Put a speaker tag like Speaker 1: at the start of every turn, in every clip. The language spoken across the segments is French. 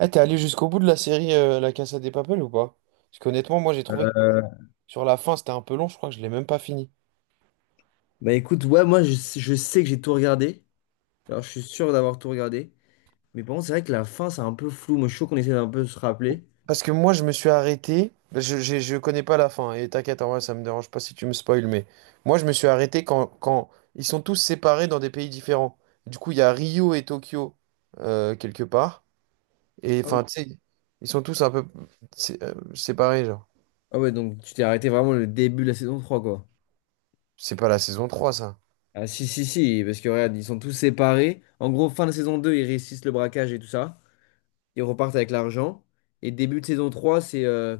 Speaker 1: Eh, t'es allé jusqu'au bout de la série La Casa des Papel ou pas? Parce qu'honnêtement, moi j'ai trouvé que
Speaker 2: Euh,
Speaker 1: sur la fin c'était un peu long, je crois que je l'ai même pas fini.
Speaker 2: Bah écoute, ouais, moi je sais que j'ai tout regardé. Alors je suis sûr d'avoir tout regardé. Mais par contre, c'est vrai que la fin, c'est un peu flou. Moi, je suis chaud qu'on essaie d'un peu se rappeler.
Speaker 1: Parce que moi je me suis arrêté, bah, je connais pas la fin, hein, et t'inquiète, en vrai ça me dérange pas si tu me spoil, mais moi je me suis arrêté quand ils sont tous séparés dans des pays différents. Du coup, il y a Rio et Tokyo quelque part, et
Speaker 2: Ah oui.
Speaker 1: enfin tu sais, ils sont tous un peu séparés, genre.
Speaker 2: Ah ouais, donc tu t'es arrêté vraiment le début de la saison 3, quoi.
Speaker 1: C'est pas la saison trois, ça.
Speaker 2: Ah si, si, si, parce que regarde, ils sont tous séparés. En gros, fin de saison 2, ils réussissent le braquage et tout ça. Ils repartent avec l'argent. Et début de saison 3, c'est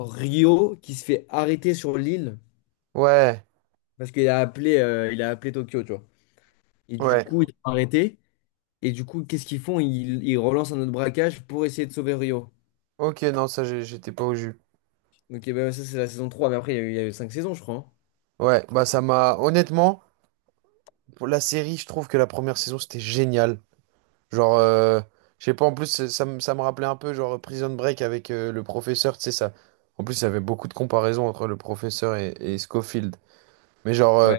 Speaker 2: Rio qui se fait arrêter sur l'île
Speaker 1: Ouais,
Speaker 2: parce qu'il a appelé, il a appelé Tokyo, tu vois. Et du
Speaker 1: ouais.
Speaker 2: coup, ils sont arrêtés. Et du coup, qu'est-ce qu'ils font? Ils relancent un autre braquage pour essayer de sauver Rio.
Speaker 1: Ok, non, ça j'étais pas au jus.
Speaker 2: Donc eh ben, ça, c'est la saison 3. Mais après, il y a eu 5 saisons, je crois, hein.
Speaker 1: Ouais, bah ça m'a honnêtement. Pour la série, je trouve que la première saison, c'était génial. Genre, je sais pas, en plus, ça, ça me rappelait un peu, genre, Prison Break avec le professeur, tu sais, ça. En plus, il y avait beaucoup de comparaisons entre le professeur et Scofield. Mais genre,
Speaker 2: Ouais.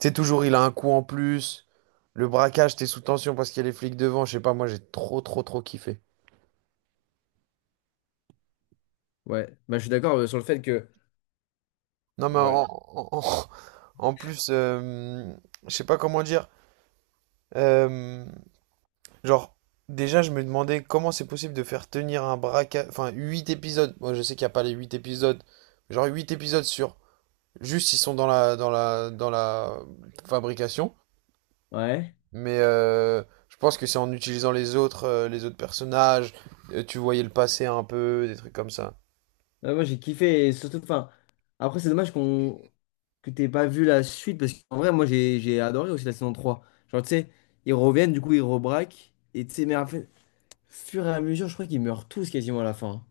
Speaker 1: tu sais, toujours, il a un coup en plus. Le braquage, t'es sous tension parce qu'il y a les flics devant. Je sais pas, moi, j'ai trop kiffé.
Speaker 2: Ouais, bah, je suis d'accord sur le fait que.
Speaker 1: Non, mais
Speaker 2: Ouais.
Speaker 1: en- en plus, je sais pas comment dire. Euh, Genre, déjà, je me demandais comment c'est possible de faire tenir un braquage. Enfin, 8 épisodes. Moi, je sais qu'il n'y a pas les 8 épisodes. Genre, 8 épisodes sur. Juste, ils sont dans la fabrication.
Speaker 2: Ouais.
Speaker 1: Mais je pense que c'est en utilisant les autres personnages. Tu voyais le passé un peu, des trucs comme ça.
Speaker 2: Ouais, moi, j'ai kiffé. Et surtout, enfin. Après, c'est dommage qu'on que t'aies pas vu la suite. Parce qu'en vrai, moi, j'ai adoré aussi la saison 3. Genre, tu sais, ils reviennent, du coup, ils rebraquent. Et tu sais, mais en fait, fur et à mesure, je crois qu'ils meurent tous quasiment à la fin, hein.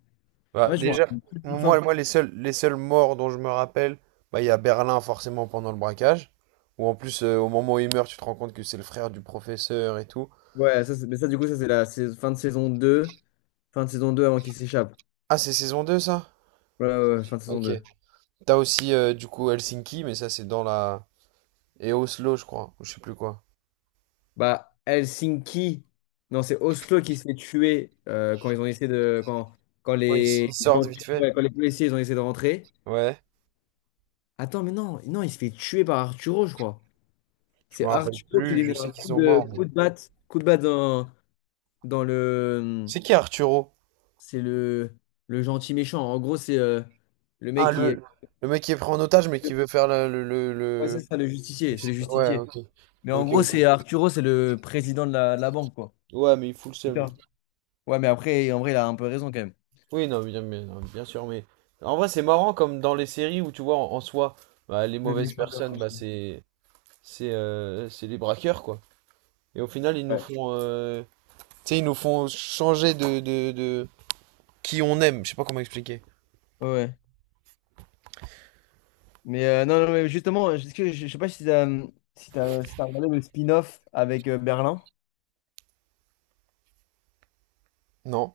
Speaker 2: En
Speaker 1: Bah,
Speaker 2: fait, je me
Speaker 1: déjà,
Speaker 2: rappelle plus de la fin.
Speaker 1: moi les seuls morts dont je me rappelle, bah, il y a Berlin, forcément, pendant le braquage. Ou en plus, au moment où il meurt, tu te rends compte que c'est le frère du professeur et tout.
Speaker 2: Ouais, mais ça, du coup, ça, c'est la fin de saison 2. Fin de saison 2 avant qu'ils s'échappent.
Speaker 1: Ah, c'est saison 2 ça?
Speaker 2: Ouais, ouais, ouais, fin de saison
Speaker 1: Ok.
Speaker 2: deux.
Speaker 1: T'as aussi du coup Helsinki, mais ça c'est dans la... Et Oslo, je crois, ou je sais plus quoi.
Speaker 2: Bah, Helsinki, non, c'est Oslo qui se fait tuer quand ils ont essayé de. Quand
Speaker 1: Oui, ils
Speaker 2: les gens,
Speaker 1: sortent vite fait.
Speaker 2: ouais, quand les policiers ils ont essayé de rentrer.
Speaker 1: Ouais,
Speaker 2: Attends, mais non, non, il se fait tuer par Arturo, je crois.
Speaker 1: je
Speaker 2: C'est
Speaker 1: me rappelle
Speaker 2: Arturo qui
Speaker 1: plus,
Speaker 2: lui
Speaker 1: je
Speaker 2: met
Speaker 1: sais
Speaker 2: un
Speaker 1: qu'ils
Speaker 2: coup
Speaker 1: sont
Speaker 2: de,
Speaker 1: morts. Mais-
Speaker 2: coup de batte, coup de batte dans le.
Speaker 1: c'est qui Arturo?
Speaker 2: C'est le gentil méchant. En gros, c'est le
Speaker 1: Ah,
Speaker 2: mec qui est.
Speaker 1: le mec qui est pris en otage, mais qui veut faire
Speaker 2: Ouais, c'est ça, le
Speaker 1: le-
Speaker 2: justicier. C'est le
Speaker 1: je- ouais,
Speaker 2: justicier.
Speaker 1: ok.
Speaker 2: Mais en
Speaker 1: Ok,
Speaker 2: gros, c'est
Speaker 1: ok.
Speaker 2: Arturo, c'est le président de la banque, quoi.
Speaker 1: Ouais, mais il fout le seum, lui.
Speaker 2: Putain. Ouais, mais après, en vrai, il a un peu raison quand même.
Speaker 1: Oui, non, bien, mais- non, bien sûr, mais... En vrai, c'est marrant, comme dans les séries où, tu vois, en soi, bah, les
Speaker 2: Le
Speaker 1: mauvaises
Speaker 2: méchant de la
Speaker 1: personnes,
Speaker 2: Robin.
Speaker 1: bah, c'est... c'est les braqueurs, quoi. Et au final, ils nous
Speaker 2: Ouais.
Speaker 1: font... Tu sais, ils nous font changer de qui on aime. Je sais pas comment expliquer.
Speaker 2: Ouais. Mais non, non, mais justement, je sais pas si t'as regardé le spin-off avec Berlin.
Speaker 1: Non.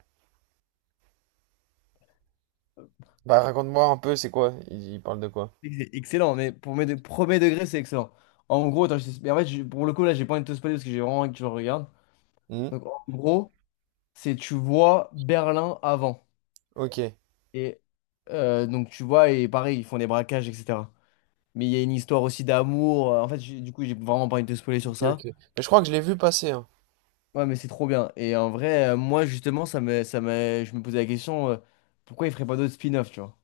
Speaker 1: Bah, raconte-moi un peu, c'est quoi? Ils parlent de quoi?
Speaker 2: C'est excellent, mais pour mes premier degré, c'est excellent. En gros, attends, mais en fait, pour le coup, là, j'ai pas envie de te spoiler parce que j'ai vraiment envie que tu le regardes.
Speaker 1: Hmm.
Speaker 2: Donc, en gros, c'est tu vois Berlin avant.
Speaker 1: Ok.
Speaker 2: Et donc, tu vois, et pareil, ils font des braquages, etc. Mais il y a une histoire aussi d'amour. En fait, du coup, j'ai vraiment pas envie de te spoiler
Speaker 1: Ok,
Speaker 2: sur ça.
Speaker 1: ok. Mais je crois que je l'ai vu passer, hein.
Speaker 2: Ouais, mais c'est trop bien. Et en vrai, moi, justement, je me posais la question, pourquoi ils feraient pas d'autres spin-off, tu vois?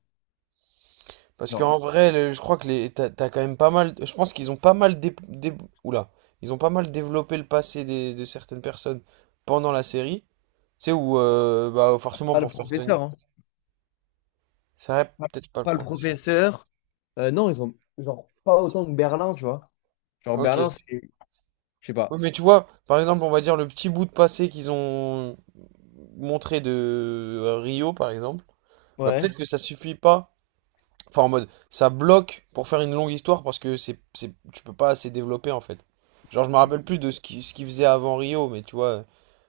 Speaker 1: Parce
Speaker 2: Non,
Speaker 1: qu'en vrai, le- je crois que les, t'as quand même pas mal. Je pense qu'ils ont pas mal oula. Ils ont pas mal développé le passé des- de certaines personnes pendant la série. Tu sais, où, bah, forcément
Speaker 2: pas le
Speaker 1: pour faire tenir.
Speaker 2: professeur, hein.
Speaker 1: C'est vrai,
Speaker 2: Pas
Speaker 1: peut-être pas le
Speaker 2: pas le
Speaker 1: professeur.
Speaker 2: professeur. Non, ils ont, genre, pas autant que Berlin, tu vois. Genre,
Speaker 1: Ok.
Speaker 2: Berlin, c'est, je sais pas.
Speaker 1: Oui, mais tu vois, par exemple, on va dire le petit bout de passé qu'ils ont montré de Rio, par exemple, bah
Speaker 2: Ouais.
Speaker 1: peut-être que ça suffit pas. Enfin, en mode, ça bloque pour faire une longue histoire parce que tu peux pas assez développer en fait. Genre, je me
Speaker 2: Je sais pas.
Speaker 1: rappelle plus de ce qu'il faisait avant Rio, mais tu vois.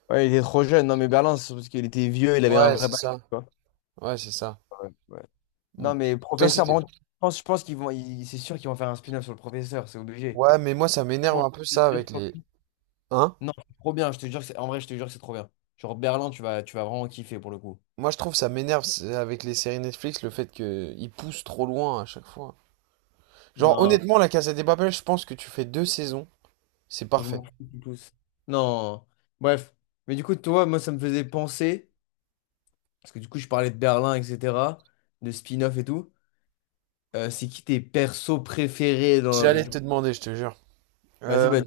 Speaker 2: Ouais, il était trop jeune. Non, mais Berlin, c'est parce qu'il était vieux, il avait un
Speaker 1: Ouais,
Speaker 2: vrai
Speaker 1: c'est
Speaker 2: passé, tu
Speaker 1: ça.
Speaker 2: vois.
Speaker 1: Ouais, c'est ça.
Speaker 2: Ouais, ouais.
Speaker 1: Mm.
Speaker 2: Non, mais
Speaker 1: Toi,
Speaker 2: professeur,
Speaker 1: c'était.
Speaker 2: par contre, je pense qu'ils vont, c'est sûr qu'ils vont faire un spin-off sur le professeur, c'est obligé.
Speaker 1: Ouais, mais moi, ça m'énerve
Speaker 2: Tellement de
Speaker 1: un peu ça
Speaker 2: culture
Speaker 1: avec
Speaker 2: sur
Speaker 1: les.
Speaker 2: lui.
Speaker 1: Hein?
Speaker 2: Non, c'est trop bien, je te jure que c'est... En vrai, je te jure que c'est trop bien. Genre Berlin, tu vas vraiment kiffer pour le coup.
Speaker 1: Moi, je trouve ça m'énerve c'est- avec les séries Netflix le fait que ils poussent trop loin à chaque fois. Genre,
Speaker 2: Non,
Speaker 1: honnêtement, La Casa des Papel, je pense que tu fais deux saisons, c'est
Speaker 2: je
Speaker 1: parfait.
Speaker 2: m'en fous du tout. Non. Bref. Mais du coup, toi, moi, ça me faisait penser, parce que du coup, je parlais de Berlin, etc., de spin-off et tout. C'est qui tes persos préférés dans la... parce que
Speaker 1: J'allais te demander, je te jure.
Speaker 2: Vas-y,
Speaker 1: Euh,
Speaker 2: bah...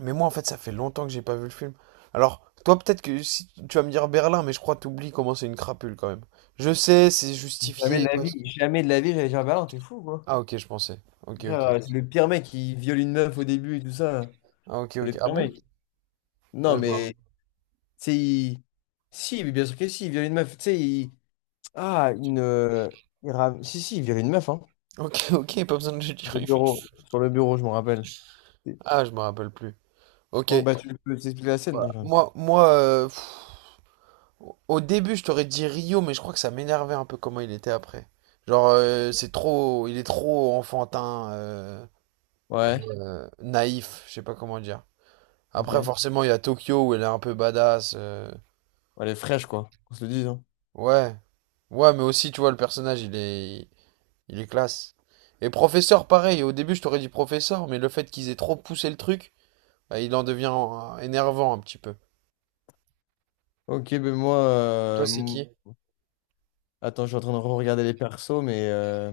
Speaker 1: Mais moi, en fait, ça fait longtemps que j'ai pas vu le film. Alors, toi, peut-être que si tu vas me dire Berlin, mais je crois que t'oublies comment c'est une crapule quand même. Je sais, c'est
Speaker 2: Jamais de
Speaker 1: justifié
Speaker 2: la
Speaker 1: parce
Speaker 2: vie,
Speaker 1: que.
Speaker 2: jamais de la vie, j'allais dire Berlin, t'es fou, quoi.
Speaker 1: Ah, ok, je pensais. Ok,
Speaker 2: Frère,
Speaker 1: ok.
Speaker 2: c'est le pire mec qui viole une meuf au début et tout ça.
Speaker 1: Ah, ok,
Speaker 2: C'est le
Speaker 1: ok. Ah
Speaker 2: pire
Speaker 1: bon?
Speaker 2: mec. Non,
Speaker 1: Ouais, je me rappelle.
Speaker 2: mais, tu sais, Si, mais bien sûr que si, il viole une meuf, tu sais, il... Ah, une. Si, si, il virait une meuf, hein.
Speaker 1: Ok, ok, pas besoin de le
Speaker 2: Sur
Speaker 1: dire.
Speaker 2: le bureau, sur le bureau, je me rappelle.
Speaker 1: Ah, je me rappelle plus. Ok.
Speaker 2: Franck, bah, tu peux t'expliquer la scène?
Speaker 1: Voilà.
Speaker 2: Non, je...
Speaker 1: Moi, pff, au début, je t'aurais dit Rio, mais je crois que ça m'énervait un peu comment il était après. Genre, c'est trop, il est trop enfantin,
Speaker 2: Ouais,
Speaker 1: naïf, je sais pas comment dire.
Speaker 2: ok.
Speaker 1: Après, forcément, il y a Tokyo où elle est un peu badass.
Speaker 2: Elle est fraîche, quoi. On se le dise, hein.
Speaker 1: Ouais. Ouais, mais aussi, tu vois, le personnage, il est classe. Et professeur, pareil. Au début, je t'aurais dit professeur, mais le fait qu'ils aient trop poussé le truc, bah, il en devient énervant un petit peu.
Speaker 2: Ok, ben moi.
Speaker 1: Toi, c'est qui?
Speaker 2: Attends, je suis en train de regarder les persos, mais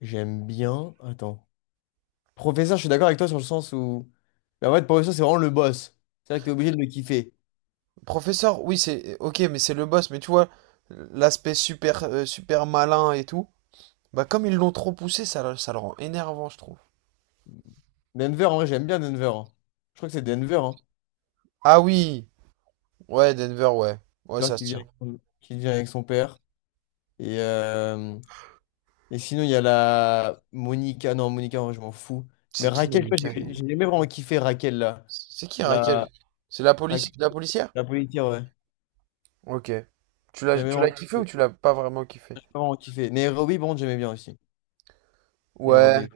Speaker 2: j'aime bien. Attends. Professeur, je suis d'accord avec toi sur le sens où. Bah, en fait, professeur, c'est vraiment le boss. C'est vrai que t'es obligé de le kiffer.
Speaker 1: Professeur, oui, c'est... Ok, mais c'est le boss. Mais tu vois, l'aspect super, super malin et tout, bah, comme ils l'ont trop poussé, ça, ça le rend énervant, je trouve.
Speaker 2: Denver, en vrai, j'aime bien Denver, hein. Je crois que c'est Denver, hein.
Speaker 1: Ah oui! Ouais, Denver, ouais. Ouais,
Speaker 2: Denver
Speaker 1: ça se
Speaker 2: qui vient
Speaker 1: tient.
Speaker 2: avec son... qui vient avec son père. Et. euh, Et sinon, il y a la Monica. Non, Monica, moi, je m'en fous. Mais
Speaker 1: C'est qui,
Speaker 2: Raquel, tu vois,
Speaker 1: Monica?
Speaker 2: j'ai jamais vraiment kiffé Raquel, là.
Speaker 1: C'est qui Raquel?
Speaker 2: La,
Speaker 1: C'est la police,
Speaker 2: Raquel,
Speaker 1: la policière?
Speaker 2: la policière, ouais.
Speaker 1: Ok.
Speaker 2: J'ai jamais
Speaker 1: Tu l'as
Speaker 2: vraiment,
Speaker 1: kiffé ou
Speaker 2: j'ai
Speaker 1: tu l'as pas vraiment kiffé?
Speaker 2: pas vraiment kiffé. Nairobi, bon, j'aimais bien aussi.
Speaker 1: Ouais.
Speaker 2: Nairobi.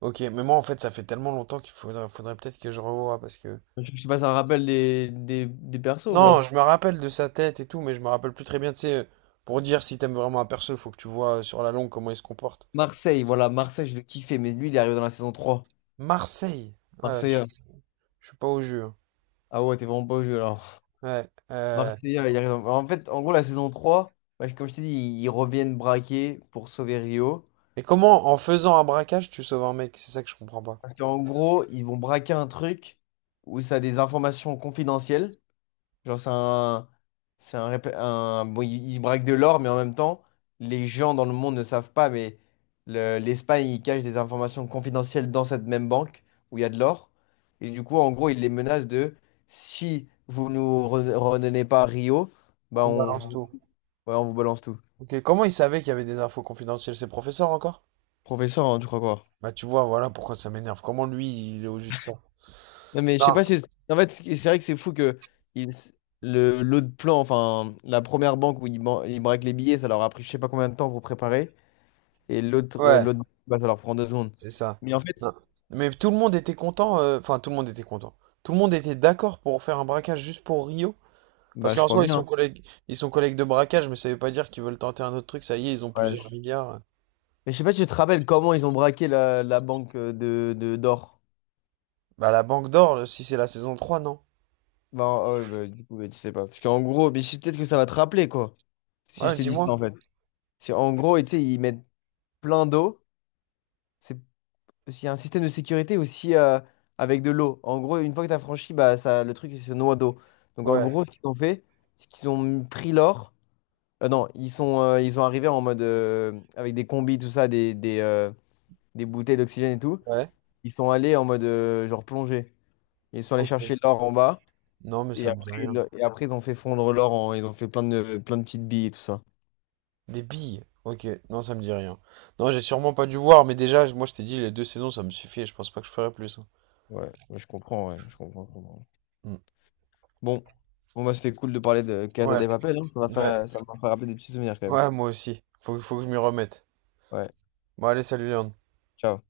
Speaker 1: Ok, mais moi en fait ça fait tellement longtemps qu'il faudrait peut-être que je revoie parce que.
Speaker 2: Je sais pas, ça me rappelle des persos, ou
Speaker 1: Non,
Speaker 2: pas
Speaker 1: je me rappelle de sa tête et tout, mais je me rappelle plus très bien. Tu sais, pour dire si t'aimes vraiment un perso, faut que tu vois sur la longue comment il se comporte.
Speaker 2: Marseille, voilà, Marseille, je le kiffais, mais lui, il est arrivé dans la saison trois.
Speaker 1: Marseille. Ouais,
Speaker 2: Marseille,
Speaker 1: je suis pas au jeu, hein.
Speaker 2: ah ouais, t'es vraiment pas au jeu, alors.
Speaker 1: Ouais.
Speaker 2: Marseille, il arrive dans... En fait, en gros, la saison trois, bah, comme je t'ai dit, ils reviennent braquer pour sauver Rio.
Speaker 1: Et comment en faisant un braquage tu sauves un mec? C'est ça que je comprends pas.
Speaker 2: Parce qu'en gros, ils vont braquer un truc où ça a des informations confidentielles. Genre, c'est un. C'est un, bon, ils braquent de l'or, mais en même temps, les gens dans le monde ne savent pas, mais l'Espagne, ils cachent des informations confidentielles dans cette même banque où il y a de l'or. Et du coup, en gros, ils les menacent de si vous nous redonnez pas Rio, bah
Speaker 1: On
Speaker 2: on
Speaker 1: balance
Speaker 2: vous,
Speaker 1: tout.
Speaker 2: ouais, on vous balance tout.
Speaker 1: Ok, comment il savait qu'il y avait des infos confidentielles, ses professeurs encore?
Speaker 2: Professeur, hein, tu crois quoi?
Speaker 1: Bah tu vois, voilà pourquoi ça m'énerve. Comment lui, il est au jus de ça?
Speaker 2: Non, mais je sais
Speaker 1: Non,
Speaker 2: pas si. En fait, c'est vrai que c'est fou que ils- le, l'autre plan, enfin, la première banque où ils, ils braquent les billets, ça leur a pris je sais pas combien de temps pour préparer. Et l'autre,
Speaker 1: ouais,
Speaker 2: bah, ça leur prend 2 secondes.
Speaker 1: c'est ça.
Speaker 2: Mais en fait,
Speaker 1: Non. Mais tout le monde était content, enfin tout le monde était content. Tout le monde était d'accord pour faire un braquage juste pour Rio.
Speaker 2: bah,
Speaker 1: Parce
Speaker 2: je
Speaker 1: qu'en
Speaker 2: crois
Speaker 1: soi,
Speaker 2: bien.
Speaker 1: ils sont collègues de braquage, mais ça veut pas dire qu'ils veulent tenter un autre truc, ça y est, ils ont
Speaker 2: Ouais, je...
Speaker 1: plusieurs milliards.
Speaker 2: Mais je sais pas si tu te rappelles comment ils ont braqué la banque de d'or.
Speaker 1: Bah, la Banque d'Or, là, si c'est la saison trois, non?
Speaker 2: Ben, ah ouais, bah, du coup, bah, tu sais pas. Parce qu'en gros, mais je... peut-être que ça va te rappeler, quoi. Si je
Speaker 1: Ouais,
Speaker 2: te dis ça, en
Speaker 1: dis-moi.
Speaker 2: fait. C'est en gros, et tu sais, ils mettent plein d'eau. C'est parce qu'il y a un système de sécurité aussi avec de l'eau. En gros, une fois que tu as franchi, bah, ça, le truc il se noie d'eau. Donc en
Speaker 1: Ouais,
Speaker 2: gros, ce qu'ils ont fait, c'est qu'ils ont pris l'or. Non, ils sont arrivés en mode avec des combis, tout ça, des bouteilles d'oxygène et tout.
Speaker 1: ouais.
Speaker 2: Ils sont allés en mode genre plongée. Ils sont allés
Speaker 1: Ok.
Speaker 2: chercher l'or en bas.
Speaker 1: Non, mais
Speaker 2: Et
Speaker 1: ça me dit
Speaker 2: après,
Speaker 1: rien.
Speaker 2: et après, ils ont fait fondre l'or en... Ils ont fait plein de petites billes et tout ça.
Speaker 1: Des billes. Ok, non, ça me dit rien. Non, j'ai sûrement pas dû voir, mais déjà, moi, je t'ai dit, les deux saisons, ça me suffit, et je pense pas que je ferai plus, hein.
Speaker 2: Ouais, ouais, je comprends, je comprends.
Speaker 1: Hmm.
Speaker 2: Bon, bon bah, c'était cool de parler de Casa
Speaker 1: Ouais,
Speaker 2: de Papel, hein.
Speaker 1: ouais,
Speaker 2: Ça m'a fait rappeler des petits souvenirs quand même.
Speaker 1: ouais, moi aussi. Faut que je m'y remette.
Speaker 2: Ouais.
Speaker 1: Bon, allez, salut, Léon.
Speaker 2: Ciao.